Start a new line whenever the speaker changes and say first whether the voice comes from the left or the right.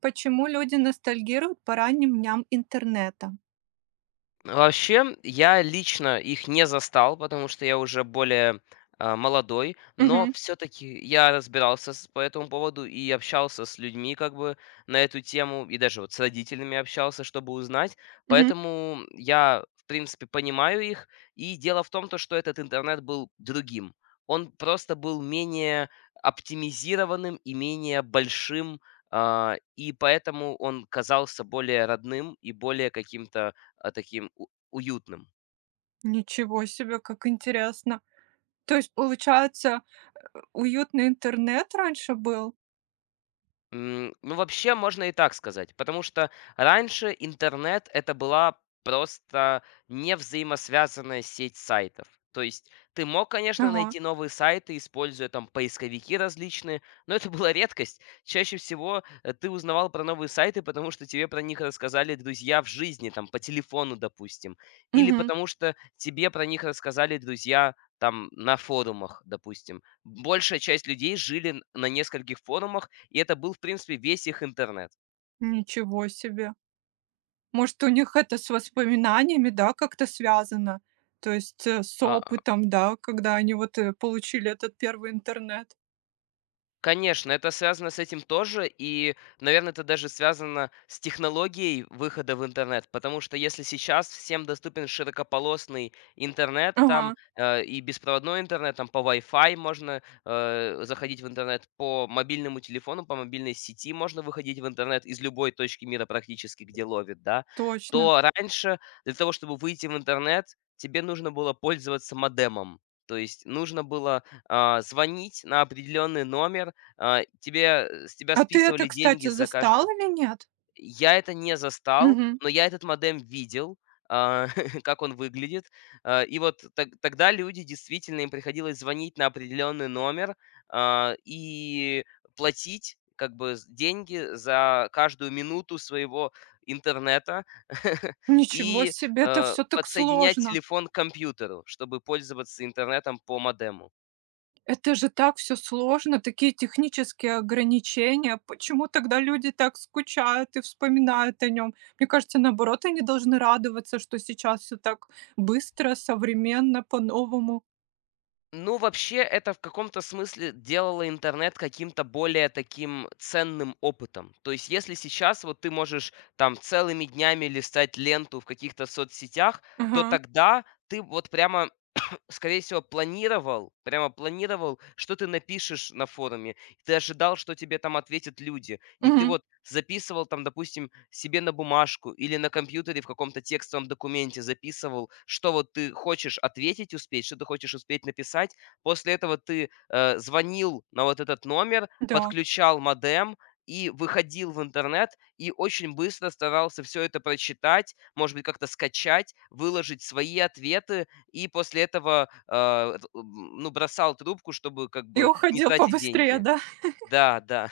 right: Почему люди ностальгируют по ранним дням интернета?
left: Вообще, я лично их не застал, потому что я уже более молодой, но
right: Мгм,
left: все-таки я разбирался по этому поводу и общался с людьми как бы на эту тему, и даже вот с родителями общался, чтобы узнать.
right: мгм.
left: Поэтому я, в принципе, понимаю их. И дело в том, то, что этот интернет был другим. Он просто был менее оптимизированным и менее большим, и поэтому он казался более родным и более каким-то таким уютным.
right: Ничего себе, как интересно. То есть, получается, уютный интернет раньше был?
left: Ну, вообще, можно и так сказать, потому что раньше интернет это была просто невзаимосвязанная сеть сайтов. То есть ты мог, конечно,
right: Ага.
left: найти новые сайты, используя там поисковики различные, но это была редкость. Чаще всего ты узнавал про новые сайты, потому что тебе про них рассказали друзья в жизни, там по телефону, допустим, или
right: Мгм.
left: потому что тебе про них рассказали друзья там на форумах, допустим. Большая часть людей жили на нескольких форумах, и это был, в принципе, весь их интернет.
right: Ничего себе. Может, у них это с воспоминаниями, да, как-то связано? То есть, с
left: А
right: опытом, да, когда они вот, получили этот первый интернет.
left: Конечно, это связано с этим тоже, и, наверное, это даже связано с технологией выхода в интернет, потому что если сейчас всем доступен широкополосный интернет,
right: Ага,
left: там и беспроводной интернет, там по Wi-Fi можно заходить в интернет, по мобильному телефону, по мобильной сети можно выходить в интернет из любой точки мира практически, где ловит, да,
right: точно.
left: то раньше для того, чтобы выйти в интернет, тебе нужно было пользоваться модемом. То есть нужно было звонить на определенный номер, тебе с тебя
right: А ты это,
left: списывали деньги
right: кстати,
left: за
right: застал
left: каждую.
right: или нет?
left: Я это не застал,
right: Мгм.
left: но я этот модем видел, а, как он выглядит. И вот тогда люди действительно, им приходилось звонить на определенный номер, и платить как бы с деньги за каждую минуту своего интернета
right: Ничего
left: и,
right: себе, это все так
left: подсоединять
right: сложно.
left: телефон к компьютеру, чтобы пользоваться интернетом по модему.
right: Это же так все сложно, такие технические ограничения. Почему тогда люди так скучают и вспоминают о нем? Мне кажется, наоборот, они должны радоваться, что сейчас все так быстро, современно, по-новому.
left: Ну, вообще, это в каком-то смысле делало интернет каким-то более таким ценным опытом. То есть, если сейчас вот ты можешь там целыми днями листать ленту в каких-то соцсетях, то
right: Ага,
left: тогда ты вот прямо, скорее всего, планировал, прямо планировал, что ты напишешь на форуме. Ты ожидал, что тебе там ответят люди. И ты
right: мгм.
left: вот записывал там, допустим, себе на бумажку или на компьютере в каком-то текстовом документе записывал, что вот ты хочешь ответить успеть, что ты хочешь успеть написать. После этого ты звонил на вот этот номер,
right: Да.
left: подключал модем, и выходил в интернет и очень быстро старался все это прочитать, может быть, как-то скачать, выложить свои ответы, и после этого, ну, бросал трубку, чтобы как
right: И
left: бы не
right: уходил
left: тратить
right: побыстрее,
left: деньги.
right: да?
left: Да, да.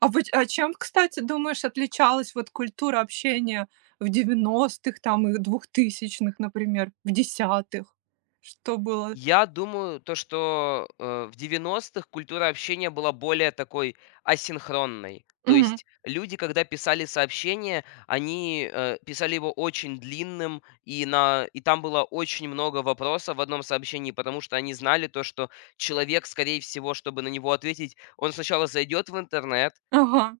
right: А вот, а чем, кстати, думаешь, отличалась вот культура общения в девяностых, там и двухтысячных, например, в десятых? Что было?
left: Я думаю, то, что, в девяностых культура общения была более такой асинхронной. То
right: Мгм.
left: есть люди, когда писали сообщение, они, писали его очень длинным, и на и там было очень много вопросов в одном сообщении, потому что они знали то, что человек, скорее всего, чтобы на него ответить, он сначала зайдет в интернет,
right: Ага.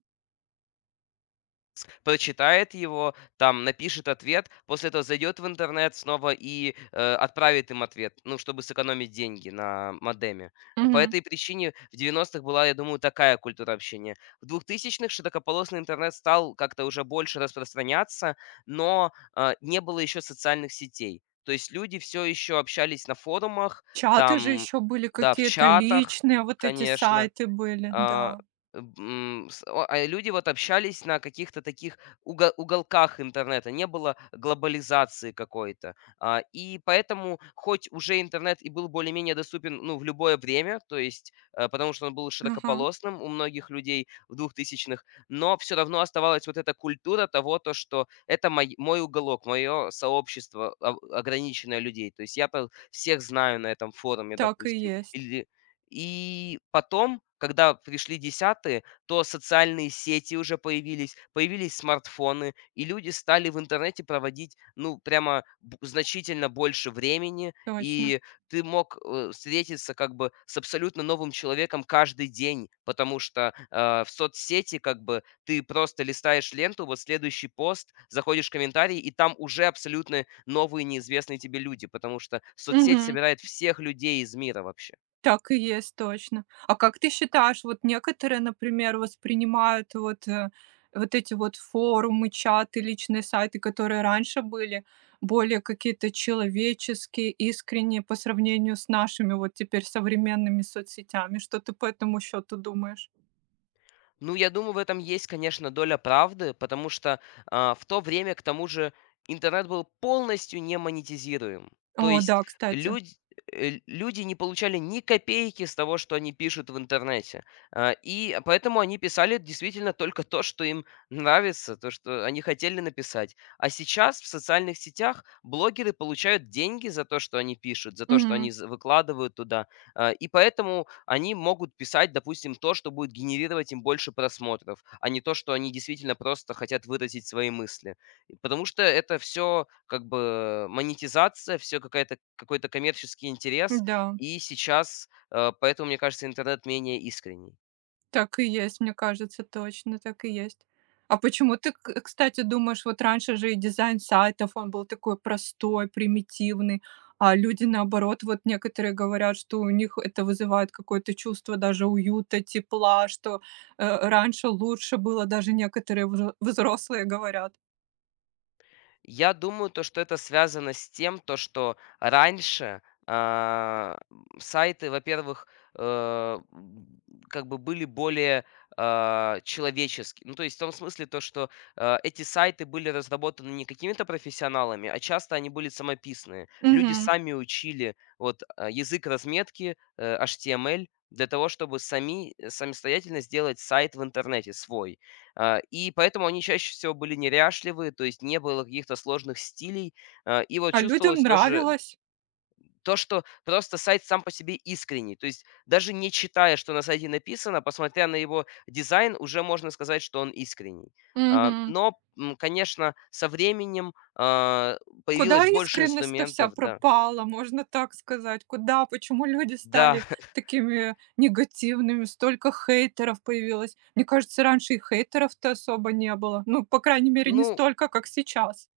left: прочитает его, там напишет ответ, после этого зайдет в интернет снова и отправит им ответ, ну, чтобы сэкономить деньги на модеме. По
right: Мгм.
left: этой причине в 90-х была, я думаю, такая культура общения. В двухтысячных х широкополосный интернет стал как-то уже больше распространяться, но не было еще социальных сетей. То есть люди все еще общались на форумах,
right: Чаты же
left: там,
right: еще были
left: да, в
right: какие-то
left: чатах,
right: личные, вот эти
left: конечно.
right: сайты были,
left: А,
right: да.
left: м, с о а люди вот общались на каких-то таких уголках интернета, не было глобализации какой-то. И поэтому, хоть уже интернет и был более-менее доступен, ну, в любое время, то есть, потому что он был
right: Ага,
left: широкополосным у многих людей в двухтысячных, но все равно оставалась вот эта культура того, то, что это мой уголок, мое сообщество, ограниченное людей. То есть я-то всех знаю на этом форуме,
right: так и
left: допустим,
right: есть,
left: или и потом, когда пришли десятые, то социальные сети уже появились, появились смартфоны, и люди стали в интернете проводить, ну, прямо значительно больше времени,
right: точно.
left: и ты мог встретиться как бы с абсолютно новым человеком каждый день, потому что в соцсети как бы ты просто листаешь ленту, вот следующий пост, заходишь в комментарии, и там уже абсолютно новые неизвестные тебе люди, потому что соцсеть
right: Мгм.
left: собирает всех людей из мира вообще.
right: Так и есть, точно. А как ты считаешь, вот некоторые, например, воспринимают вот, вот эти вот форумы, чаты, личные сайты, которые раньше были, более какие-то человеческие, искренние по сравнению с нашими вот теперь современными соцсетями? Что ты по этому счету думаешь?
left: Ну, я думаю, в этом есть, конечно, доля правды, потому что в то время, к тому же, интернет был полностью не монетизируем. То
right: О
left: есть
right: да, кстати.
left: люди люди не получали ни копейки с того, что они пишут в интернете. И поэтому они писали действительно только то, что им нравится, то, что они хотели написать. А сейчас в социальных сетях блогеры получают деньги за то, что они пишут, за то, что
right: Мгм.
left: они выкладывают туда. И поэтому они могут писать, допустим, то, что будет генерировать им больше просмотров, а не то, что они действительно просто хотят выразить свои мысли. И потому что это все как бы монетизация, все какая-то, какой-то коммерческий интерес,
right: Да.
left: и сейчас поэтому, мне кажется, интернет менее искренний.
right: Так и есть, мне кажется, точно так и есть. А почему ты, кстати, думаешь, вот раньше же и дизайн сайтов, он был такой простой, примитивный, а люди, наоборот, вот некоторые говорят, что у них это вызывает какое-то чувство даже уюта, тепла, что, раньше лучше было, даже некоторые взрослые говорят.
left: Я думаю, то, что это связано с тем, то, что раньше, сайты, во-первых, э, м, как бы были более человеческие. Ну, то есть в том смысле то, что эти сайты были разработаны не какими-то профессионалами, а часто они были самописные. Люди
right: Мгм.
left: сами учили вот язык разметки HTML для того, чтобы сами самостоятельно сделать сайт в интернете свой. И поэтому они чаще всего были неряшливые, то есть не было каких-то сложных стилей. И вот
right: А людям
left: чувствовалось тоже
right: нравилось.
left: то, что просто сайт сам по себе искренний. То есть даже не читая, что на сайте написано, посмотря на его дизайн, уже можно сказать, что он искренний.
right: Мгм.
left: Но, конечно, со временем
right: Куда
left: появилось больше
right: искренность-то вся
left: инструментов, да.
right: пропала, можно так сказать? Куда? Почему люди
left: Да,
right: стали такими негативными? Столько хейтеров появилось. Мне кажется, раньше и хейтеров-то особо не было. Ну, по крайней мере, не
left: ну,
right: столько, как сейчас.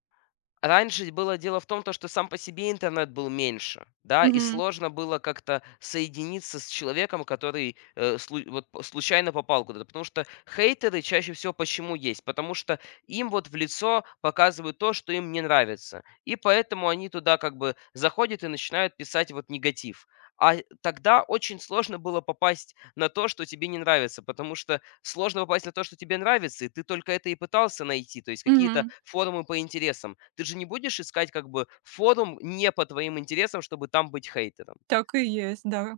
left: раньше было дело в том, то, что сам по себе интернет был меньше, да, и
right: Мгм.
left: сложно было как-то соединиться с человеком, который вот случайно попал куда-то. Потому что хейтеры чаще всего почему есть? Потому что им вот в лицо показывают то, что им не нравится. И поэтому они туда как бы заходят и начинают писать вот негатив. А тогда очень сложно было попасть на то, что тебе не нравится, потому что сложно попасть на то, что тебе нравится, и ты только это и пытался найти, то есть какие-то
right: Мгм.
left: форумы по интересам. Ты же не будешь искать как бы форум не по твоим интересам, чтобы там быть хейтером.
right: Так и есть, да.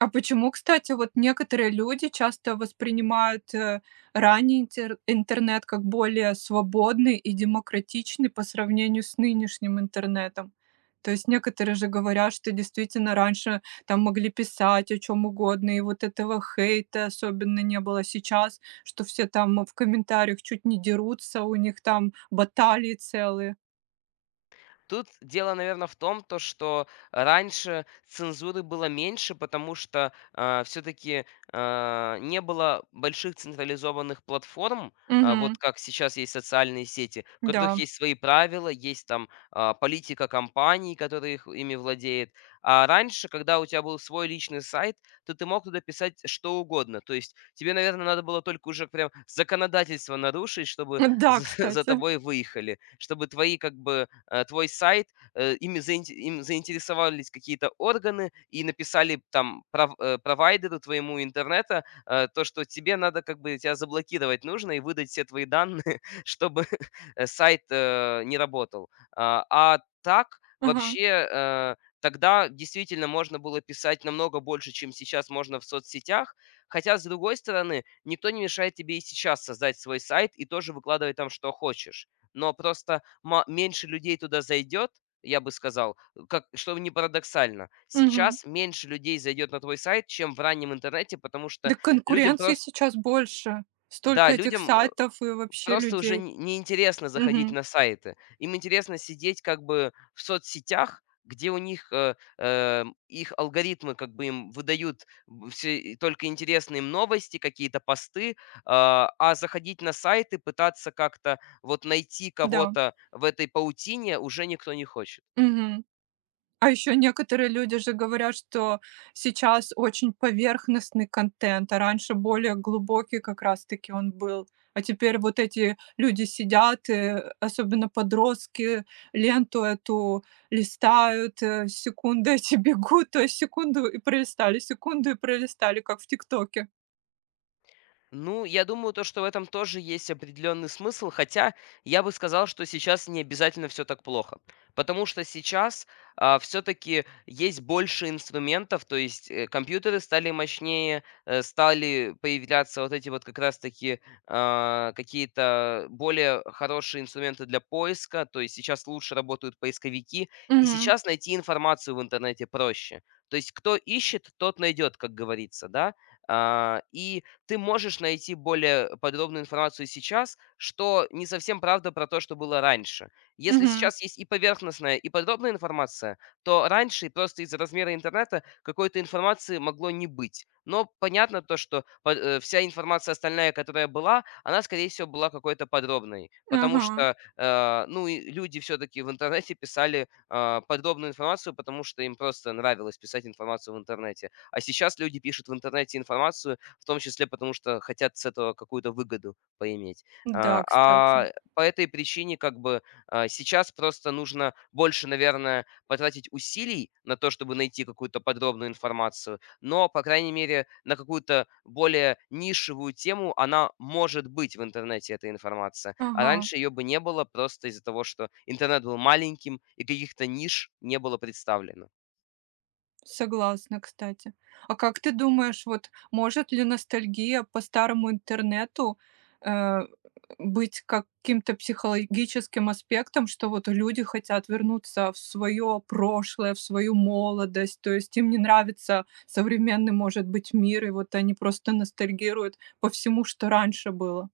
right: А почему, кстати, вот некоторые люди часто воспринимают, ранний интер интернет как более свободный и демократичный по сравнению с нынешним интернетом? То есть некоторые же говорят, что действительно раньше там могли писать о чем угодно, и вот этого хейта особенно не было. Сейчас, что все там в комментариях чуть не дерутся, у них там баталии целые.
left: Тут дело, наверное, в том, то, что раньше цензуры было меньше, потому что все-таки не было больших централизованных платформ,
right: Угу,
left: вот как сейчас есть социальные сети, в которых
right: да.
left: есть свои правила, есть там политика компаний, которые их, ими владеет. А раньше, когда у тебя был свой личный сайт, то ты мог туда писать что угодно. То есть тебе, наверное, надо было только уже прям законодательство нарушить, чтобы
right: Да,
left: за
right: кстати.
left: тобой выехали, чтобы твои как бы твой сайт, им заинтересовались какие-то органы и написали там провайдеру твоему интернета, то, что тебе надо как бы тебя заблокировать нужно и выдать все твои данные, чтобы сайт не работал. А так
right: Ага.
left: вообще тогда действительно можно было писать намного больше, чем сейчас можно в соцсетях. Хотя, с другой стороны, никто не мешает тебе и сейчас создать свой сайт и тоже выкладывать там, что хочешь, но просто ма меньше людей туда зайдет, я бы сказал, как что не парадоксально,
right: Мгм.
left: сейчас меньше людей зайдет на твой сайт, чем в раннем интернете, потому
right: Да,
left: что людям
right: конкуренции
left: просто,
right: сейчас больше. Столько
left: да,
right: этих
left: людям,
right: сайтов и вообще
left: просто уже
right: людей.
left: не неинтересно заходить
right: Мгм.
left: на сайты. Им интересно сидеть как бы в соцсетях, где у них, их алгоритмы как бы им выдают б все и только интересные им новости, какие-то посты. Заходить на сайты, пытаться как-то вот найти
right: Да.
left: кого-то в этой паутине уже никто не хочет.
right: Мгм. А еще некоторые люди же говорят, что сейчас очень поверхностный контент, а раньше более глубокий как раз-таки он был. А теперь вот эти люди сидят, особенно подростки, ленту эту листают, секунды эти бегут, то есть секунду и пролистали, как в "Тиктоке".
left: Ну, я думаю, то, что в этом тоже есть определенный смысл, хотя я бы сказал, что сейчас не обязательно все так плохо. Потому что сейчас все-таки есть больше инструментов, то есть компьютеры стали мощнее, стали появляться вот эти вот как раз-таки какие-то более хорошие инструменты для поиска, то есть сейчас лучше работают поисковики, и
right: Мгм.
left: сейчас найти информацию в интернете проще. То есть кто ищет, тот найдет, как говорится, да? И ты можешь найти более подробную информацию сейчас, что не совсем правда про то, что было раньше. Если
right: Мгм.
left: сейчас есть и поверхностная, и подробная информация, то раньше просто из-за размера интернета какой-то информации могло не быть. Но понятно то, что вся информация остальная, которая была, она, скорее всего, была какой-то подробной, потому
right: Ага.
left: что, ну, и люди все-таки в интернете писали подробную информацию, потому что им просто нравилось писать информацию в интернете. А сейчас люди пишут в интернете информацию, в том числе потому, что хотят с этого какую-то выгоду поиметь.
right: Да, кстати.
left: По этой причине как бы сейчас просто нужно больше, наверное, потратить усилий на то, чтобы найти какую-то подробную информацию, но, по крайней мере, на какую-то более нишевую тему она может быть в интернете, эта информация. А
right: Ага,
left: раньше ее бы не было просто из-за того, что интернет был маленьким и каких-то ниш не было представлено.
right: согласна, кстати. А как ты думаешь, вот может ли ностальгия по старому интернету, э, быть каким-то психологическим аспектом, что вот люди хотят вернуться в свое прошлое, в свою молодость, то есть им не нравится современный, может быть, мир, и вот они просто ностальгируют по всему, что раньше было?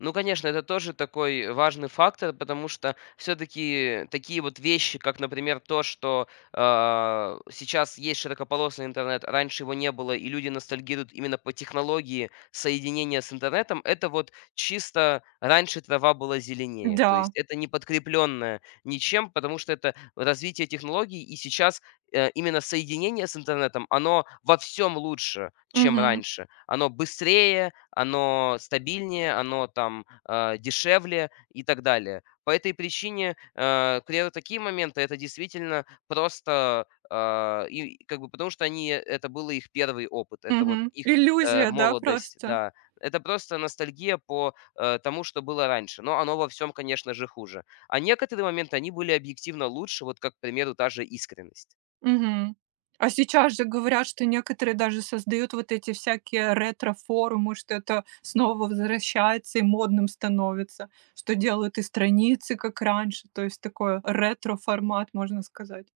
left: Ну, конечно, это тоже такой важный фактор, потому что все-таки такие вот вещи, как, например, то, что сейчас есть широкополосный интернет, а раньше его не было, и люди ностальгируют именно по технологии соединения с интернетом, это вот чисто раньше трава была зеленее. То есть
right: Да,
left: это не подкрепленное ничем, потому что это развитие технологий, и сейчас именно соединение с интернетом, оно во всем лучше, чем
right: мгм,
left: раньше. Оно быстрее, оно стабильнее, оно там, дешевле и так далее. По этой причине, к примеру, такие моменты — это действительно просто, и как бы потому что они это был их первый опыт, это вот
right: мгм.
left: их,
right: Иллюзия, да,
left: молодость,
right: просто?
left: да. Это просто ностальгия по, тому, что было раньше, но оно во всем, конечно же, хуже. А некоторые моменты, они были объективно лучше, вот как, к примеру, та же искренность.
right: Мгм. А сейчас же говорят, что некоторые даже создают вот эти всякие ретро-форумы, что это снова возвращается и модным становится, что делают и страницы, как раньше, то есть такой ретро-формат, можно сказать.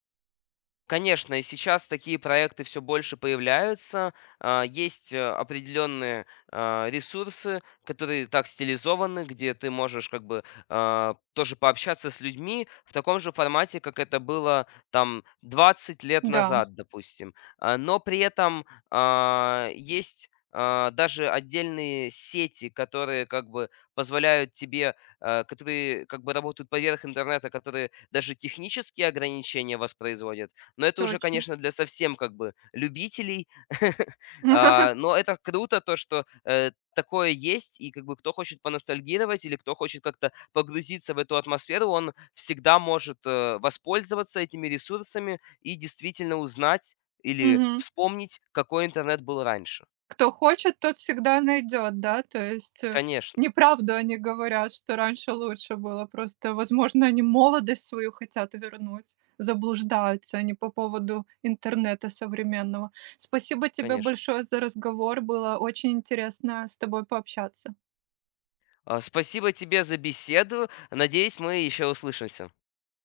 left: Конечно, и сейчас такие проекты все больше появляются. Есть определенные ресурсы, которые так стилизованы, где ты можешь как бы тоже пообщаться с людьми в таком же формате, как это было там 20 лет
right: Да,
left: назад, допустим. Но при этом есть, даже отдельные сети, которые как бы позволяют тебе, которые как бы работают поверх интернета, которые даже технические ограничения воспроизводят, но это уже,
right: точно.
left: конечно, для совсем как бы любителей. Но это круто, то, что, такое есть, и как бы кто хочет поностальгировать или кто хочет как-то погрузиться в эту атмосферу, он всегда может, воспользоваться этими ресурсами и действительно узнать или
right: Мгм.
left: вспомнить, какой интернет был раньше.
right: Кто хочет, тот всегда найдет, да? То есть,
left: Конечно,
right: неправду они говорят, что раньше лучше было. Просто, возможно, они молодость свою хотят вернуть, заблуждаются они по поводу интернета современного. Спасибо тебе
left: конечно.
right: большое за разговор. Было очень интересно с тобой пообщаться.
left: Спасибо тебе за беседу. Надеюсь, мы еще услышимся.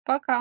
right: Пока.